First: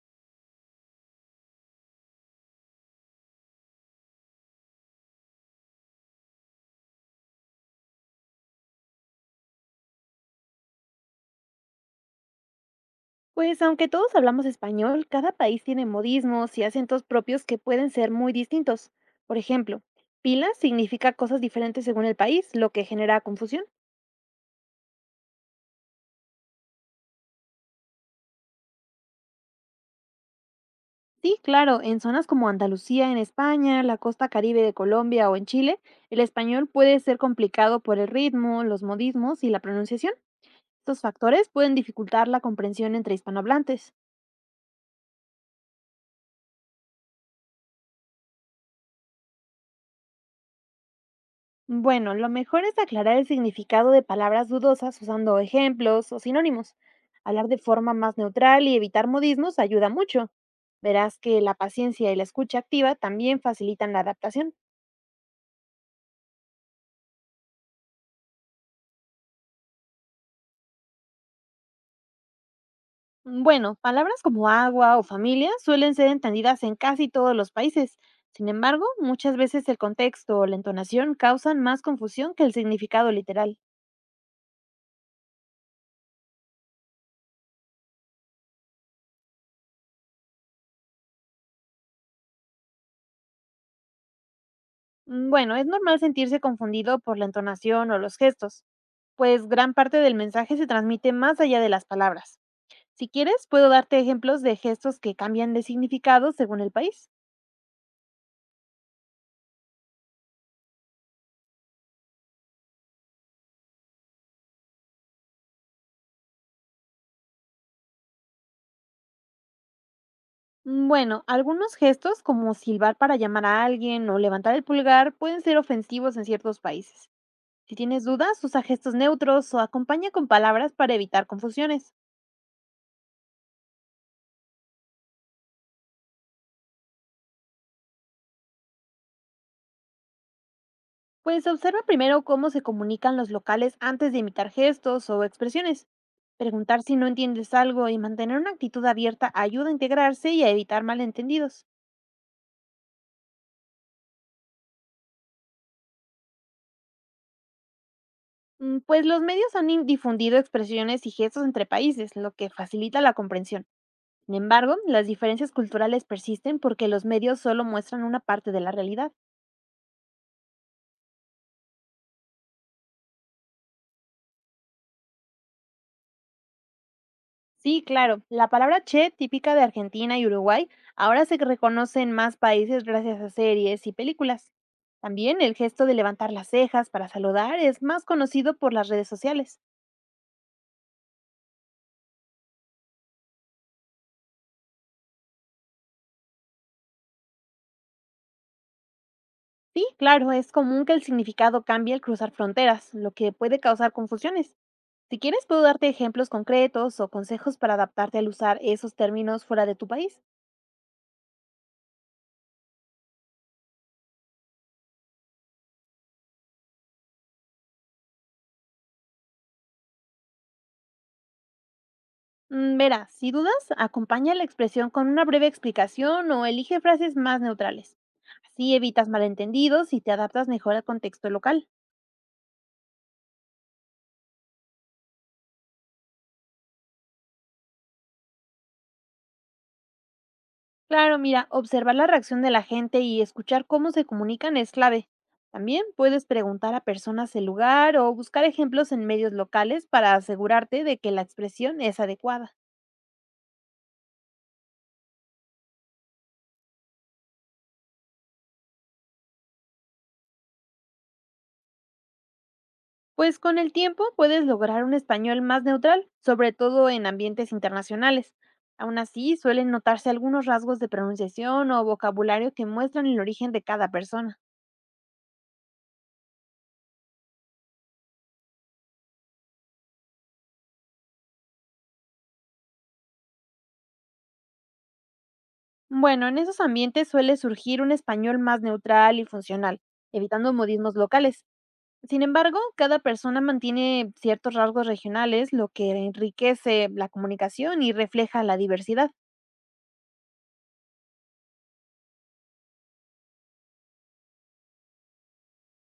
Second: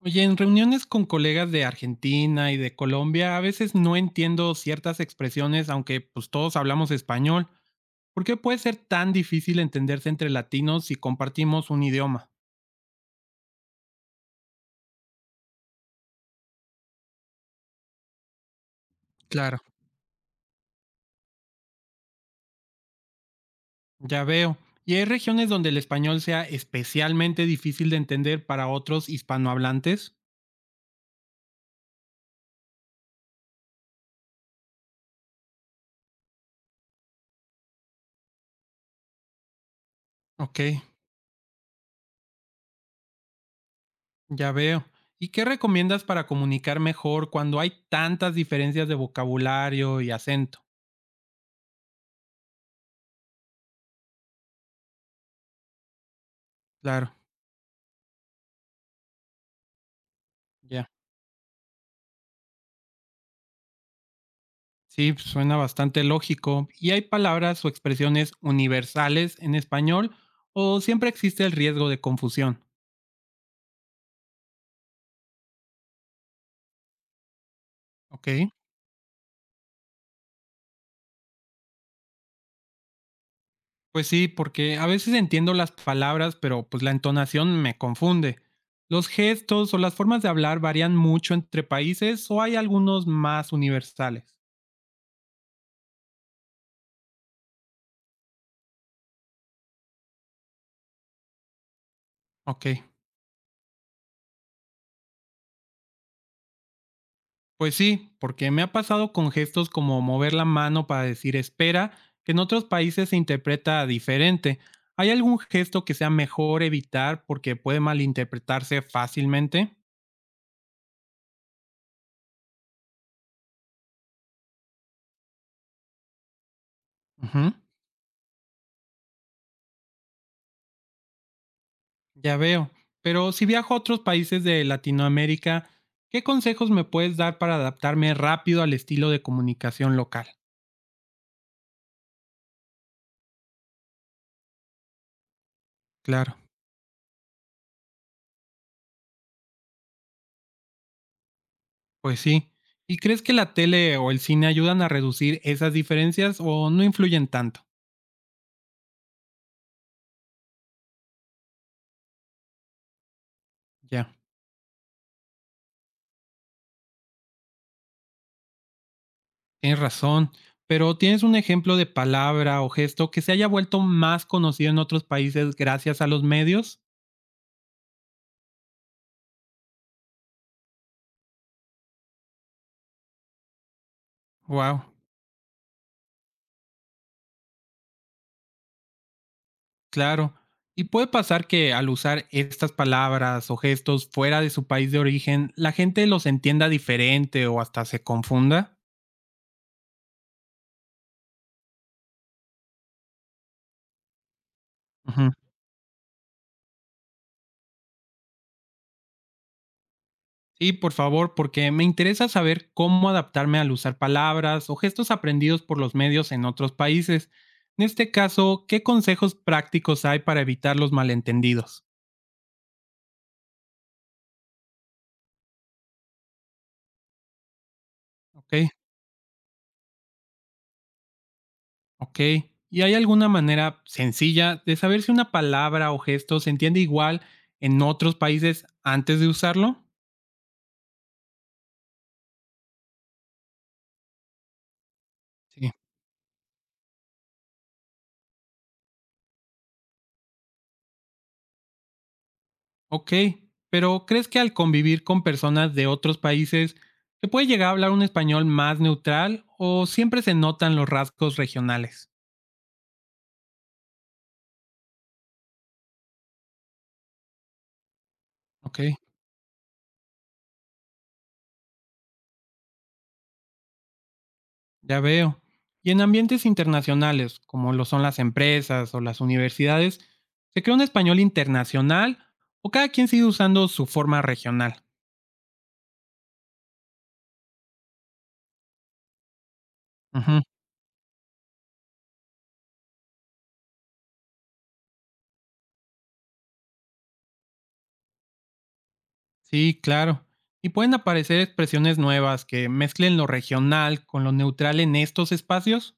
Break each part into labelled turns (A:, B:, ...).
A: Oye, en reuniones con colegas de Argentina y de Colombia, a veces no entiendo ciertas expresiones, aunque pues todos hablamos español. ¿Por qué puede ser tan difícil entenderse entre latinos si compartimos un idioma?
B: Pues aunque todos hablamos español, cada país tiene modismos y acentos propios que pueden ser muy distintos. Por
A: Claro.
B: ejemplo, pila significa cosas diferentes según el país, lo que genera confusión.
A: Ya veo. ¿Y hay regiones donde el español sea especialmente difícil de entender para otros hispanohablantes?
B: Sí, claro, en zonas como Andalucía en España, la costa caribe de Colombia o en Chile, el español puede ser complicado por el ritmo, los modismos y la pronunciación.
A: Ok,
B: Estos factores pueden dificultar la comprensión entre hispanohablantes.
A: ya veo. ¿Y qué recomiendas para comunicar mejor cuando hay tantas diferencias de vocabulario y acento?
B: Bueno, lo mejor es aclarar el significado de palabras dudosas usando ejemplos o sinónimos.
A: Claro,
B: Hablar de forma más neutral y evitar modismos ayuda mucho.
A: ya.
B: Verás que la paciencia y la escucha activa también facilitan la adaptación.
A: Sí, pues, suena bastante lógico. ¿Y hay palabras o expresiones universales en español o siempre existe el riesgo de confusión?
B: Bueno, palabras como agua o familia suelen ser entendidas en casi todos los países.
A: Ok.
B: Sin embargo, muchas veces el contexto o la entonación causan más confusión que el significado literal.
A: Pues sí, porque a veces entiendo las palabras, pero pues la entonación me confunde. ¿Los gestos o las formas de hablar varían mucho entre países o hay algunos más universales?
B: Bueno, es normal sentirse confundido por la entonación o los gestos. Pues gran parte del mensaje se transmite más allá de las palabras.
A: Ok.
B: Si quieres, puedo darte ejemplos de gestos que cambian de significado según el país.
A: Pues sí, porque me ha pasado con gestos como mover la mano para decir espera, que en otros países se interpreta diferente. ¿Hay algún gesto que sea mejor evitar porque puede malinterpretarse fácilmente?
B: Mm, bueno, algunos gestos como silbar para llamar a alguien o levantar el pulgar pueden ser ofensivos en ciertos países.
A: Ujú,
B: Si tienes dudas, usa gestos neutros o acompaña con palabras para evitar confusiones.
A: ya veo. Pero si viajo a otros países de Latinoamérica, ¿qué consejos me puedes dar para adaptarme rápido al estilo de comunicación local?
B: Pues observa primero cómo se comunican los locales antes de imitar gestos o expresiones.
A: Claro,
B: Preguntar si no entiendes algo y mantener una actitud abierta ayuda a integrarse y a evitar malentendidos.
A: pues sí. ¿Y crees que la tele o el cine ayudan a reducir esas diferencias o no influyen tanto?
B: Mm, pues los medios difundido expresiones y gestos entre países, lo que facilita la comprensión.
A: Ya.
B: Sin embargo, las diferencias culturales persisten porque los medios solo muestran una parte de la realidad.
A: Tienes razón, pero ¿tienes un ejemplo de palabra o gesto que se haya vuelto más conocido en otros países gracias a los medios?
B: Sí, claro, la palabra che, típica de Argentina y Uruguay, ahora se reconoce en más países gracias a series y películas.
A: Wow,
B: También el gesto de levantar las cejas para saludar es más conocido por las redes sociales.
A: claro. Y puede pasar que al usar estas palabras o gestos fuera de su país de origen, la gente los entienda diferente o hasta se confunda.
B: Sí, claro, es común que el significado cambie al cruzar fronteras, lo que puede causar confusiones. Si
A: Ujú.
B: quieres, puedo darte ejemplos concretos o consejos para adaptarte al usar esos términos fuera de tu país.
A: Sí, por favor, porque me interesa saber cómo adaptarme al usar palabras o gestos aprendidos por los medios en otros países. En este caso, ¿qué consejos prácticos hay para evitar los malentendidos?
B: Mm, verá, si dudas, acompaña la expresión con una breve explicación o elige frases más neutrales.
A: Ok.
B: Así evitas malentendidos y te adaptas mejor al contexto local.
A: Ok. ¿Y hay alguna manera sencilla de saber si una palabra o gesto se entiende igual en otros países antes de usarlo?
B: Claro, mira, observar la reacción de la gente y escuchar cómo se comunican es clave.
A: Sí.
B: También puedes preguntar a personas el lugar o buscar ejemplos en medios locales para asegurarte de que la expresión es adecuada.
A: Ok. Pero ¿crees que al convivir con personas de otros países se puede llegar a hablar un español más neutral o siempre se notan los rasgos regionales?
B: Pues con el tiempo puedes lograr un español más neutral, sobre todo en ambientes internacionales.
A: Ok,
B: Aún así, suelen notarse algunos rasgos de pronunciación o vocabulario que muestran el origen de cada persona.
A: ya veo. Y en ambientes internacionales, como lo son las empresas o las universidades, ¿se crea un español internacional o cada quien sigue usando su forma regional?
B: Bueno, en esos ambientes suele surgir un español más neutral y funcional,
A: Ujú.
B: evitando modismos locales. Sin embargo, cada persona mantiene ciertos rasgos regionales, lo que enriquece la comunicación y refleja la diversidad.
A: Sí, claro. Y pueden aparecer expresiones nuevas que mezclen lo regional con lo neutral en estos espacios.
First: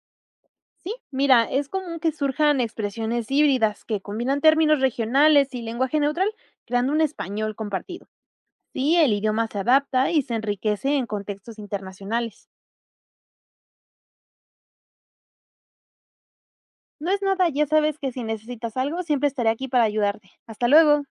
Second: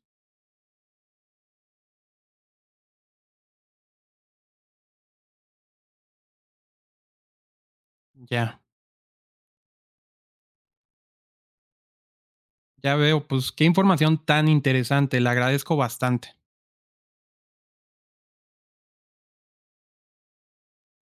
B: Sí, mira, es común que surjan expresiones híbridas que combinan términos regionales y lenguaje neutral, creando un español compartido.
A: Ya,
B: Sí, el idioma se adapta y se enriquece en contextos internacionales.
A: ya veo, pues qué información tan interesante, le agradezco bastante.
B: No es nada, ya sabes que si necesitas algo, siempre estaré aquí para ayudarte. Hasta luego.